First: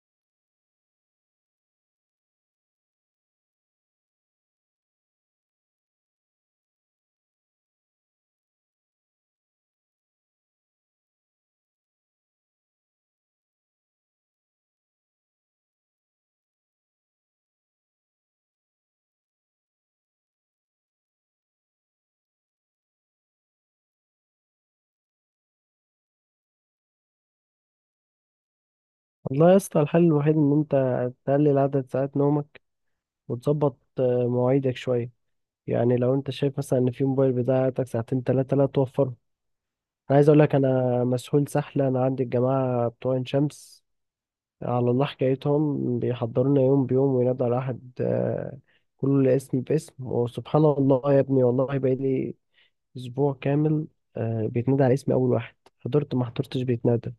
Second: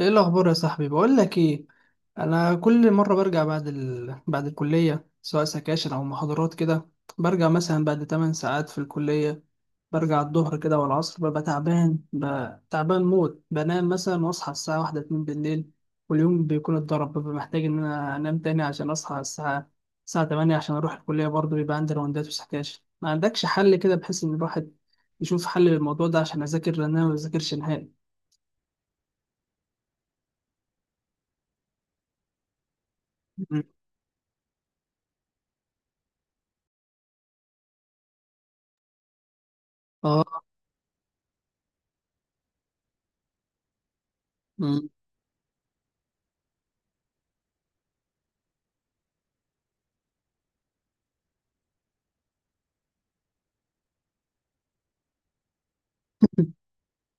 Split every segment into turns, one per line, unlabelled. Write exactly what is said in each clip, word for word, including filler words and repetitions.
ايه الاخبار يا صاحبي؟ بقول لك ايه، انا كل مره برجع بعد ال... بعد الكليه سواء سكاشن او محاضرات كده. برجع مثلا بعد 8 ساعات في الكليه، برجع الظهر كده والعصر، ببقى تعبان، ببقى تعبان موت، بنام مثلا واصحى الساعه واحدة اتنين بالليل واليوم بيكون اتضرب. ببقى محتاج ان انا انام تاني عشان اصحى الساعه الساعه ثمانية عشان اروح الكليه. برضه بيبقى عندي راوندات وسكاشن، ما عندكش حل كده بحيث ان الواحد يشوف حل للموضوع ده عشان اذاكر، لان انا ما بذاكرش نهائي.
والله يا اسطى، الحل الوحيد ان انت تقلل عدد ساعات نومك
مم.
وتظبط آه، مواعيدك شويه. يعني لو انت شايف مثلا ان في موبايل بتاعتك ساعتين ثلاثه، لا توفره. انا عايز اقول
اه.
لك، انا مسحول سحله. انا عندي الجماعه بتوع عين شمس،
مم.
على الله حكايتهم، بيحضرونا يوم بيوم وينادوا على احد آه، كل اسم باسم. وسبحان الله يا ابني، والله بقالي اسبوع كامل آه، بيتنادى على اسمي اول واحد. حضرت ما حضرتش بيتنادى،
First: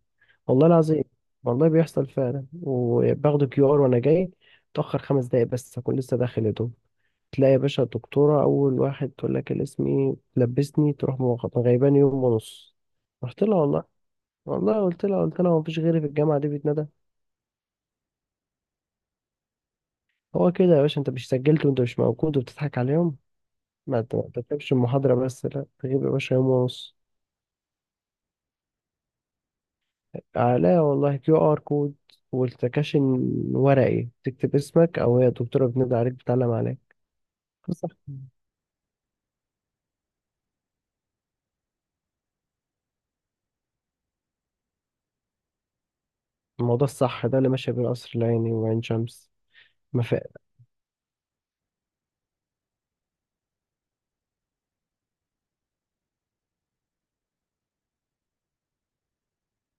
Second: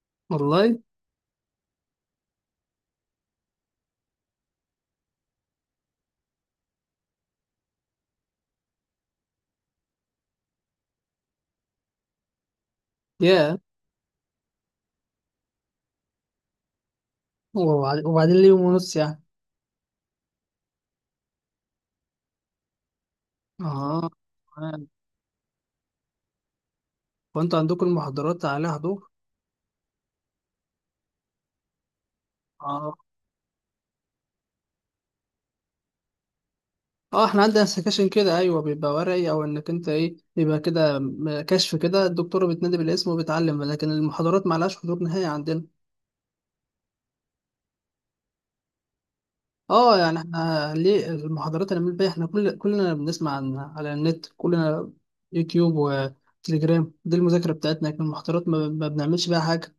والله
والله.
العظيم. والله بيحصل فعلا، وباخده كيو ار وانا جاي اتاخر خمس دقايق بس هكون لسه داخل يا دوب. تلاقي يا باشا الدكتوره اول واحد تقول لك الاسم ايه، تلبسني تروح مغ- غيباني يوم ونص. رحت لها
يا
والله، والله قلت لها قلت لها مفيش غيري في الجامعه دي بيتندى.
وبعد- وبعدين ليه يوم ونص يعني؟
هو كده يا باشا، انت مش سجلت وانت مش موجود وبتضحك عليهم.
اه.
ما ت- ما تكتبش
تمام.
المحاضره بس، لا تغيب يا باشا يوم ونص.
وانتوا عندكم المحاضرات عليها حضور؟
لا والله، كيو ار كود
اه.
والتكاشن ورقي تكتب اسمك، او هي الدكتوره بتنادي عليك بتعلم عليك.
اه، احنا عندنا
صح.
سكاشن كده، ايوه، بيبقى ورقي او انك انت ايه، بيبقى كده م- كشف كده، الدكتوره بتنادي بالاسم وبتعلم، لكن المحاضرات ما لهاش حضور نهائي عندنا.
الموضوع الصح ده اللي ماشي بين قصر العيني وعين شمس.
اه يعني
مفاق.
احنا ليه المحاضرات اللي بنعمل بيها احنا، كل كلنا بنسمع عن على النت، كلنا يوتيوب وتليجرام دي المذاكره بتاعتنا، لكن المحاضرات ما, ما بنعملش بيها حاجه.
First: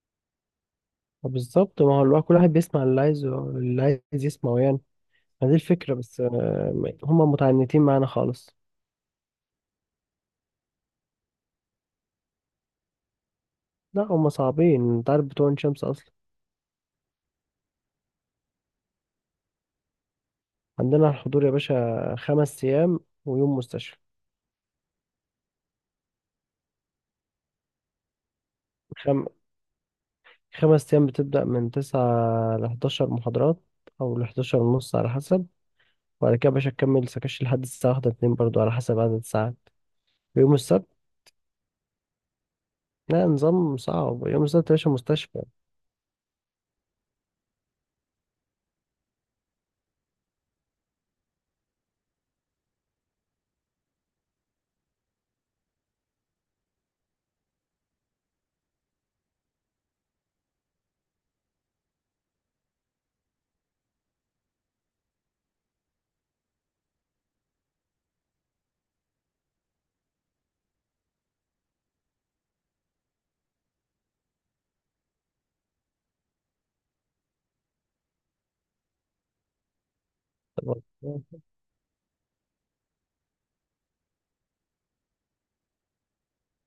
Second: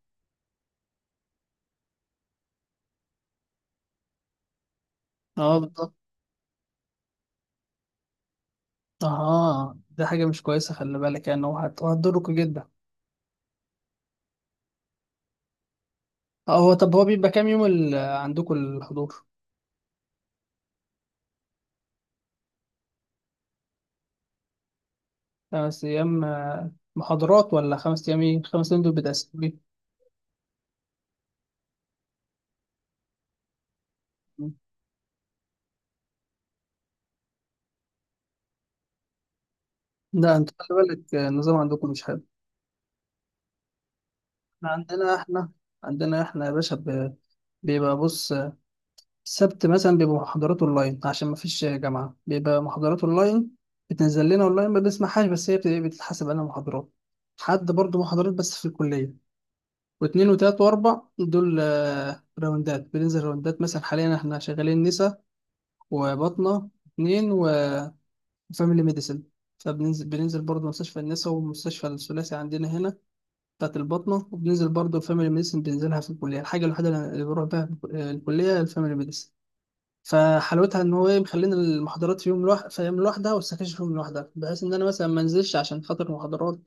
بالظبط، ما هو الواحد كل واحد بيسمع اللي عايزه اللي عايز يسمعه يعني. ما دي
اه بالظبط.
الفكرة، بس آه، هما متعنتين معانا خالص.
اه دي حاجة مش كويسة، خلي بالك يعني، هو هت- هتضركوا جدا.
لا هما صعبين، انت عارف بتوع عين شمس أصلا.
آه، هو طب هو بيبقى كام يوم ال- عندكم الحضور؟
عندنا الحضور يا باشا خمس أيام ويوم مستشفى.
خمس أيام آه، محاضرات، ولا خمس أيام ايه؟ خمس أيام دول
خم...
بتقسمين؟
خمس أيام بتبدأ من تسعة لحداشر محاضرات، أو لحداشر ونص على حسب. وبعد كده يا باشا تكمل سكاش لحد الساعة واحدة اتنين برضو على حسب عدد الساعات.
لا انت
ويوم
خلي
السبت،
بالك، آه، النظام عندكم مش حلو.
لا، نظام صعب، يوم السبت يا
احنا
باشا
عندنا،
مستشفى.
احنا عندنا احنا يا باشا ب- بيبقى بص، آه، السبت مثلا بيبقى محاضرات اونلاين، عشان ما فيش جامعة بيبقى محاضرات اونلاين، بتنزل لنا اونلاين ما بنسمعهاش، بس هي بت- بتتحسب انها محاضرات. حد برضو محاضرات بس في الكلية. واتنين وتلات واربع دول آه، راوندات، بننزل راوندات مثلا حاليا احنا شغالين نسا وبطنة اتنين وفاميلي ميديسن، فبننزل بننزل برضه مستشفى النسا ومستشفى الثلاثي عندنا هنا بتاعت البطنة، وبننزل برضه فاميلي ميديسن بننزلها في الكلية. الحاجة الوحيدة اللي بروح بيها الكلية الفاميلي ميديسن، فحلاوتها ان هو ايه، مخلينا المحاضرات في يوم لوحدها، في يوم لوحدها، والسكاشن في يوم لوحدها، بحيث ان انا مثلا ما انزلش عشان خاطر محاضرات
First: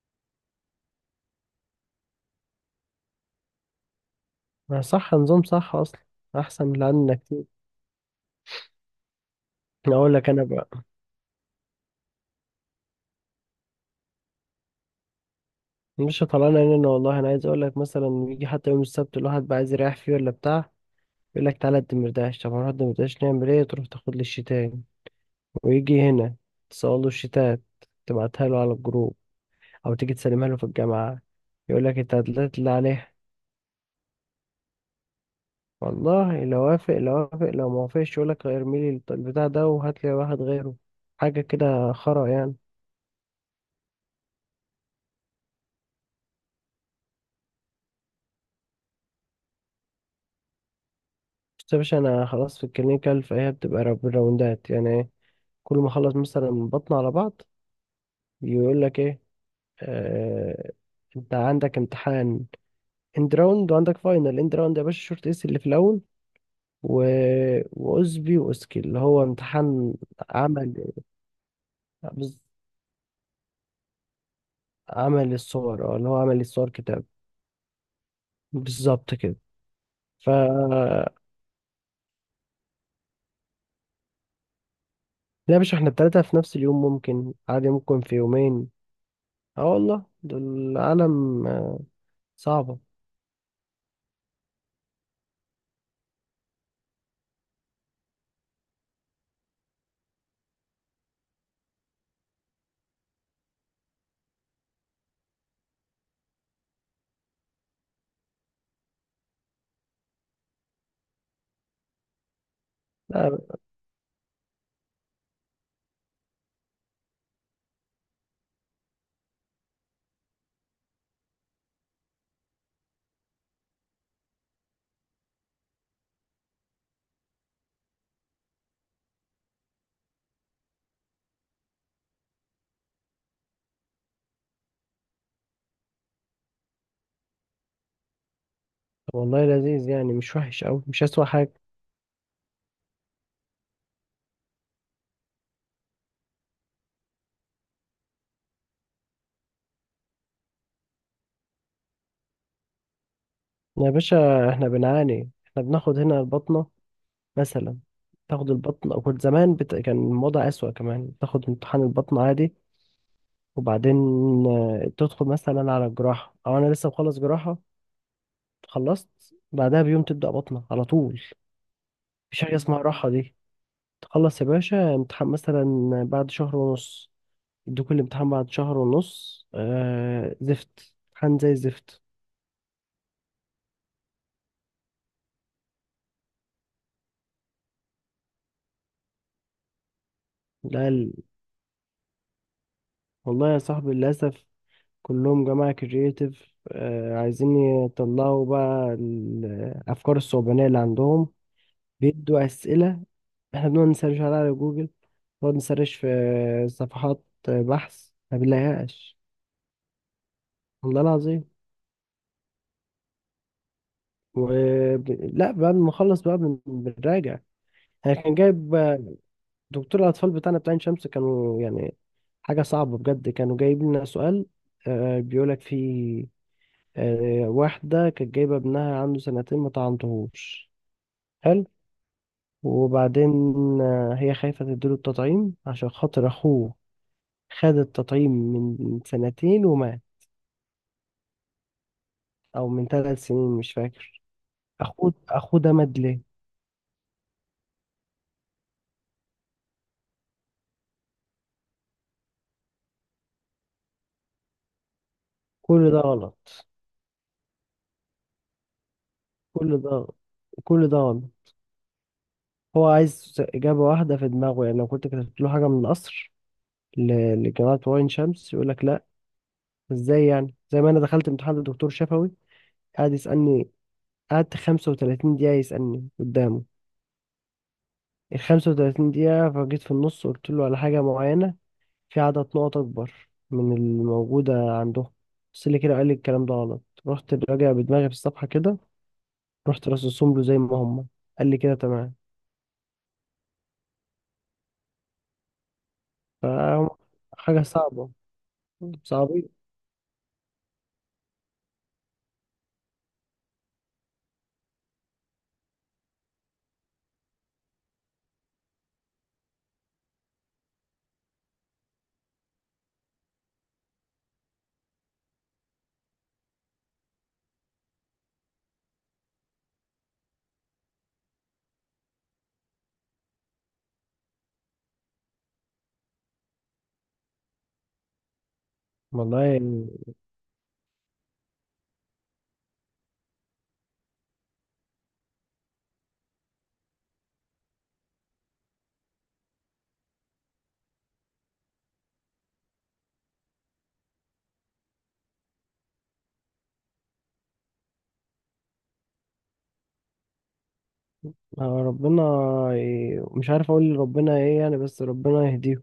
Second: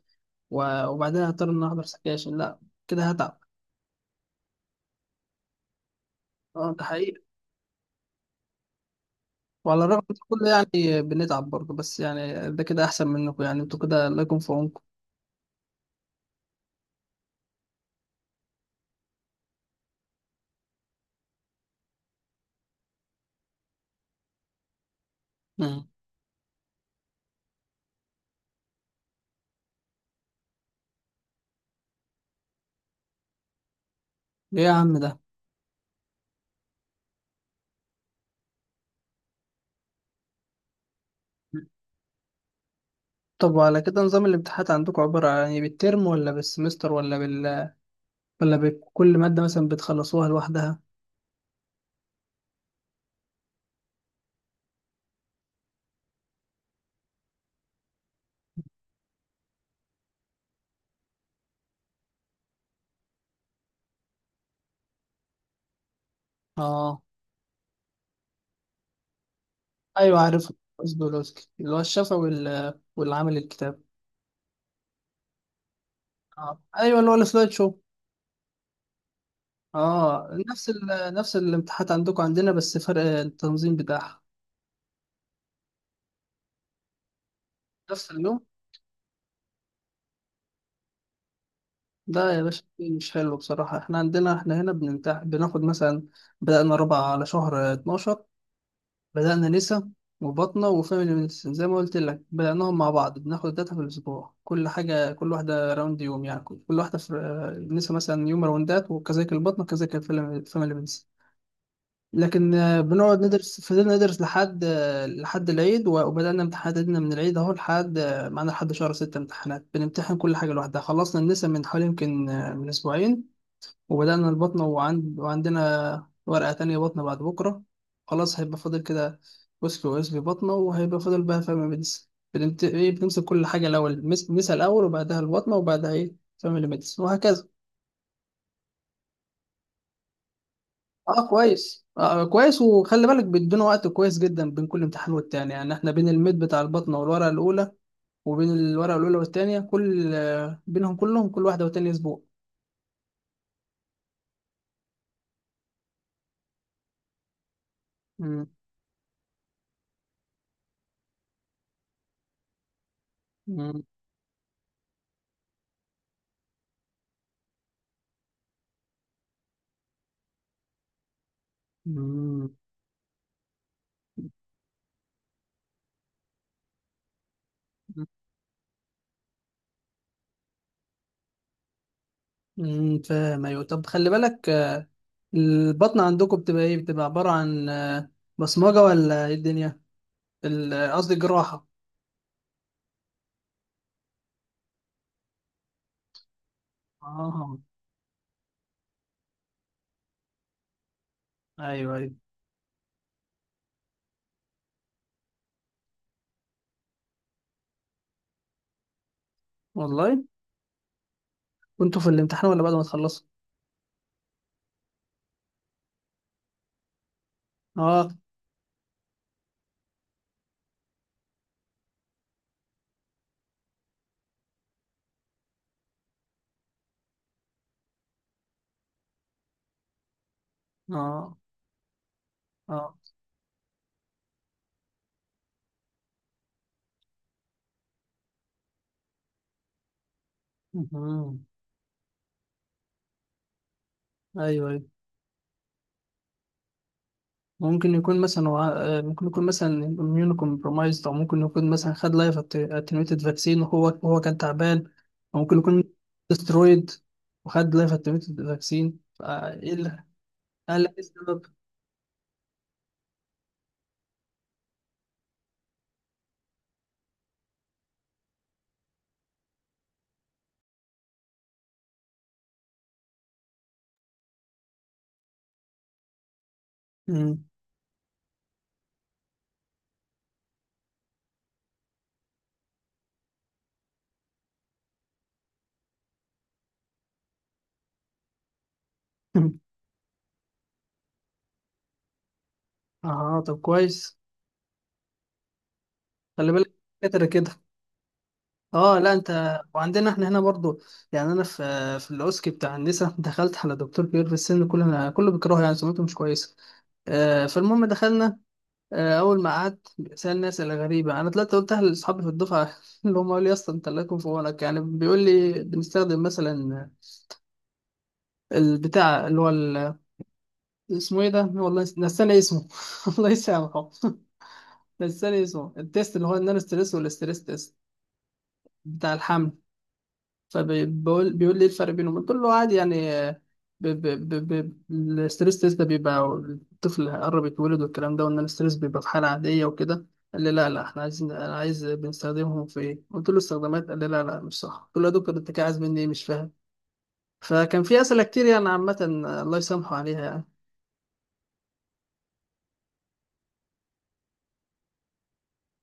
و- وبعدين هضطر ان أنا احضر سكاشن، لا كده هتعب.
ما صح، نظام صح اصلا، احسن
اه
من
ده
اللي عندنا
حقيقي،
كتير.
وعلى الرغم
اقول
من
لك
كل
انا بقى،
يعني بنتعب برضه، بس يعني ده كده أحسن منكم يعني، انتوا كده الله يكون في عونكم.
مش طلعنا هنا والله. انا عايز اقول لك مثلا، يجي حتى يوم السبت الواحد بقى عايز يريح فيه ولا بتاع، يقول لك تعالى الدمرداش. طب هنروح الدمرداش نعمل ايه؟ تروح تاخد لي الشتان،
مم.
ويجي هنا تسأله له الشتات، تبعتها له على الجروب، او تيجي تسلمها له في الجامعه، يقول لك انت هتلاقي اللي عليها.
إيه يا عم ده؟
والله لو وافق، لو وافق لو ما وافقش، يقول لك ارمي لي البتاع ده وهات لي واحد غيره. حاجه كده خرا يعني.
طب وعلى كده نظام الامتحانات عندكم عبارة عن يعني بالترم، ولا بالسمستر، ولا بال، ولا بكل مادة مثلا بتخلصوها لوحدها؟
بس يا باشا، انا خلاص في الكلينيكال، فهي بتبقى را- بالراوندات، يعني ايه كل ما اخلص مثلا بطن على بعض، يقول لك ايه آه انت عندك امتحان اند راوند، وعندك فاينل اند راوند، يا باشا شورت اس اللي في الاول.
اه.
و... واسبي واسكي اللي هو امتحان
ايوه عارف،
عمل،
قصدولوسكي اللي هو الشفا
بز-
وال... والعمل الكتاب.
عمل الصور، اه اللي هو عمل
اه
الصور
ايوه
كتاب.
اللي هو السلايد شو.
بالظبط كده.
اه
ف
نفس ال...
لا
نفس الامتحانات عندكم عندنا، بس فرق التنظيم بتاعها.
يا باشا، احنا التلاتة في نفس اليوم، ممكن عادي، ممكن
نفس
في
اليوم؟
يومين. اه والله دول عالم
لا يا باشا
صعبة.
مش حلو بصراحة. احنا عندنا، احنا هنا بنمتح بناخد مثلا، بدأنا ربع على شهر اتناشر، بدأنا نسا وبطنة وفاميلي ميديسن زي ما قلت لك، بدأناهم مع بعض بناخد داتا في الأسبوع، كل حاجة كل واحدة راوند يوم يعني، كل كل واحدة في نسا مثلا يوم راوندات، وكذلك البطنة، وكذلك الفاميلي ميديسن. لكن آه، بنقعد ندرس، فضلنا ندرس لحد آه، لحد العيد، و- وبدأنا امتحاناتنا من العيد اهو لحد آه، معانا لحد شهر ستة امتحانات، بنمتحن كل حاجة لوحدها. خلصنا النسا من حوالي يمكن آه، من أسبوعين وبدأنا البطنة، وعند... وعندنا ورقة تانية بطنة بعد بكرة، خلاص هيبقى فاضل كده وسك واسبي بطنة، وهيبقى فاضل بقى فاميلي ميديسن. بنمت... إيه، بنمسك كل حاجة الأول مس... مسها الأول، وبعدها البطنة، وبعدها إيه فاميلي ميديسن، وهكذا.
طب والله لذيذ يعني، مش وحش أوي، مش أسوأ
اه
حاجة.
كويس، آه كويس. وخلي بالك بيدونا وقت كويس جدا بين كل امتحان والتاني، يعني احنا بين الميد بتاع البطنة والورقة الأولى، وبين الورقة الأولى والتانية كل آه، بينهم كلهم، كل واحدة والتانية أسبوع.
يا باشا احنا بنعاني، احنا بناخد هنا البطنة مثلا،
مم.
تاخد البطنة، وكنت زمان بت... كان الوضع أسوأ كمان، تاخد امتحان البطنة عادي،
مم.
وبعدين آه، تدخل مثلا على الجراحة. أو أنا لسه مخلص جراحة، خلصت بعدها بيوم تبدأ بطنة على طول، مفيش
مم.
حاجة اسمها راحة. دي تخلص يا باشا امتحان مثلا، بعد شهر ونص يدوك الامتحان، بعد شهر ونص آه زفت، امتحان زي الزفت.
امم فاهم. ايوه طب خلي بالك، البطن عندكم بتبقى ايه؟ بتبقى عبارة عن آه، بصمجة، ولا ايه الدنيا ال-
لا
آه،
ال-
قصدي جراحة.
والله يا صاحبي، للأسف كلهم جماعة كرييتيف، عايزين
اه.
يطلعوا بقى الأفكار الصعبانية اللي عندهم.
ايوه ايوه.
بيدوا أسئلة، احنا بنقعد نسرش عليها على جوجل، نقعد نسرش في صفحات بحث ما بنلاقيهاش،
والله.
والله العظيم.
كنتوا في الامتحان ولا بعد ما تخلصوا؟
و... لا بعد ما نخلص بقى بن- بنراجع.
اه.
يعني كان جايب دكتور الأطفال بتاعنا بتاع عين شمس، كانوا يعني حاجة صعبة بجد. كانوا جايب لنا سؤال، آه، بيقولك فيه آه، واحدة كانت جايبة ابنها عنده سنتين ما طعنتهوش.
اه.
حلو.
اه.
وبعدين آه، هي خايفة تديله التطعيم عشان خاطر أخوه، خد التطعيم من سنتين ومات،
مهم.
أو من ثلاث سنين مش فاكر.
ايوه ايوه.
أخوه أخوه ده مات ليه؟
ممكن يكون مثلا وع- آه، ممكن يكون مثلا اميون كومبرومايزد، او ممكن يكون مثلا خد لايف اتنويتد فاكسين وهو هو كان تعبان، او ممكن يكون
كل ده غلط.
استرويد وخد لايف اتنويتد فاكسين، فايه
كل
اللي
ده
قال
كل
لك
ده
إيه
غلط.
السبب؟
هو عايز إجابة واحدة في دماغه، يعني لو كنت كتبت له حاجة من القصر ل- لجامعة عين شمس يقول لك لأ. إزاي يعني؟ زي ما أنا دخلت امتحان لدكتور شفوي، قعد يسألني، قعدت خمس وثلاثين دقيقة يسألني قدامه.
مم.
ال خمس وثلاثين دقيقة فجيت في النص قلت له على حاجة معينة، في عدد نقط أكبر من الموجودة عندهم. بس اللي كده، قال لي الكلام ده غلط، رحت راجع بدماغي في الصفحة كده، رحت رصصهم له زي ما هم، قال لي كده تمام.
اه طب كويس، خلي بالك
فهم
كتر كده.
حاجة صعبة،
اه لا
صعبين
انت، وعندنا احنا هنا برضو، يعني انا في في الاوسكي بتاع النساء دخلت على دكتور كبير في السن، كلنا كله بيكرهه يعني، سمعته مش كويسه. آه فالمهم دخلنا، آه اول ما قعدت سالني اسئله غريبه، انا طلعت قلتها لاصحابي في الدفعه اللي هم قالوا لي يا اسطى انت الله يكون في عونك. يعني بيقول لي بنستخدم مثلا البتاع اللي هو ال- اسمه ايه ده والله، نس- نساني اسمه الله يسامحه. نساني اسمه، التيست اللي هو النان ستريس والاستريس تيست بتاع
والله
الحمل،
يعني.
فبيقول بيقول لي ايه الفرق بينهم؟ قلت له عادي يعني آه، ب... ب... ب... ب... الستريس تيست ده بيبقى الطفل قرب يتولد والكلام ده، وان الستريس بيبقى في حاله عاديه وكده. قال لي لا لا احنا عايزين، انا عايز بنستخدمهم في ايه؟ قلت له استخدامات. قال لي لا لا مش صح. قلت له يا دكتور انت كده عايز مني ايه؟ مش فاهم. فكان في اسئله كتير يعني عامه، آه، الله يسامحه عليها يعني.
آه، ربنا ي- مش عارف أقول ربنا إيه يعني، بس ربنا يهديهم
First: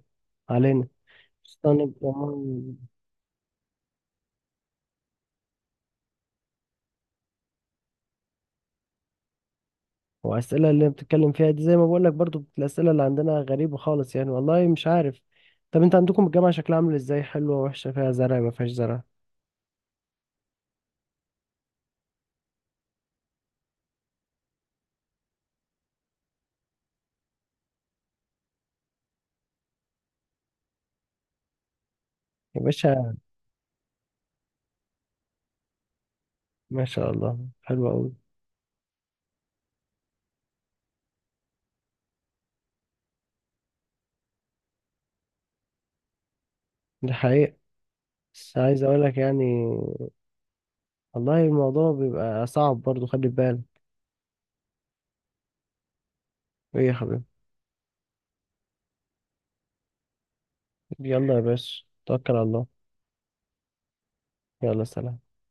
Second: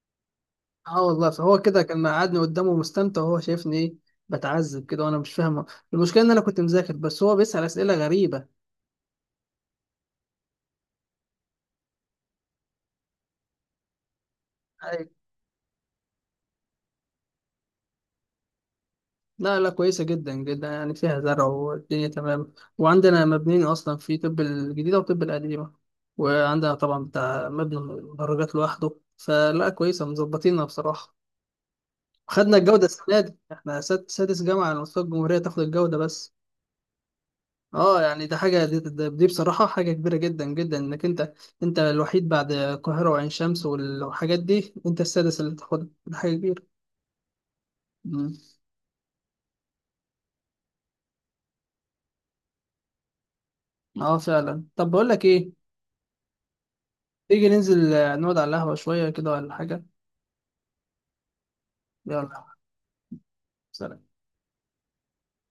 علينا.
اه والله. فهو كده
استنى
كان قعدني قدامه
كمان.
مستمتع، وهو شايفني ايه بتعذب كده وانا مش فاهمه. المشكله ان انا كنت مذاكر، بس هو بيسال اسئله غريبه.
وأسئلة اللي بتتكلم فيها دي، زي ما بقول لك برضو الأسئلة اللي عندنا غريبة خالص يعني، والله مش عارف. طب انت عندكم الجامعة شكلها عامل ازاي؟ حلوة وحشة؟ فيها زرع ما فيهاش زرع؟
لا لا كويسة جدا جدا، يعني فيها زرع والدنيا تمام، وعندنا مبنيين أصلا في طب الجديدة وطب القديمة، وعندنا طبعا بتاع مبنى المدرجات لوحده، فلا كويسة مظبطينها بصراحة. خدنا
يا
الجودة
باشا
السنة دي، احنا ساد- سادس جامعة على مستوى الجمهورية تاخد الجودة. بس.
ما شاء الله، حلو
اه
قوي.
يعني ده حاجة، دي, دي, دي بصراحة حاجة كبيرة جدا جدا، انك انت، انت الوحيد بعد القاهرة وعين شمس والحاجات دي، انت السادس اللي تاخدها، ده حاجة كبيرة.
دي حقيقة.
مم.
بس عايز اقول لك يعني، والله الموضوع بيبقى صعب برضو، خلي بالك.
اه فعلا. طب بقول لك ايه،
ايه يا حبيبي؟
تيجي ننزل آه، نقعد على القهوة شوية كده ولا حاجة؟
يلا يا باشا، توكل على
يلا.
الله.
سلام.
يلا سلام.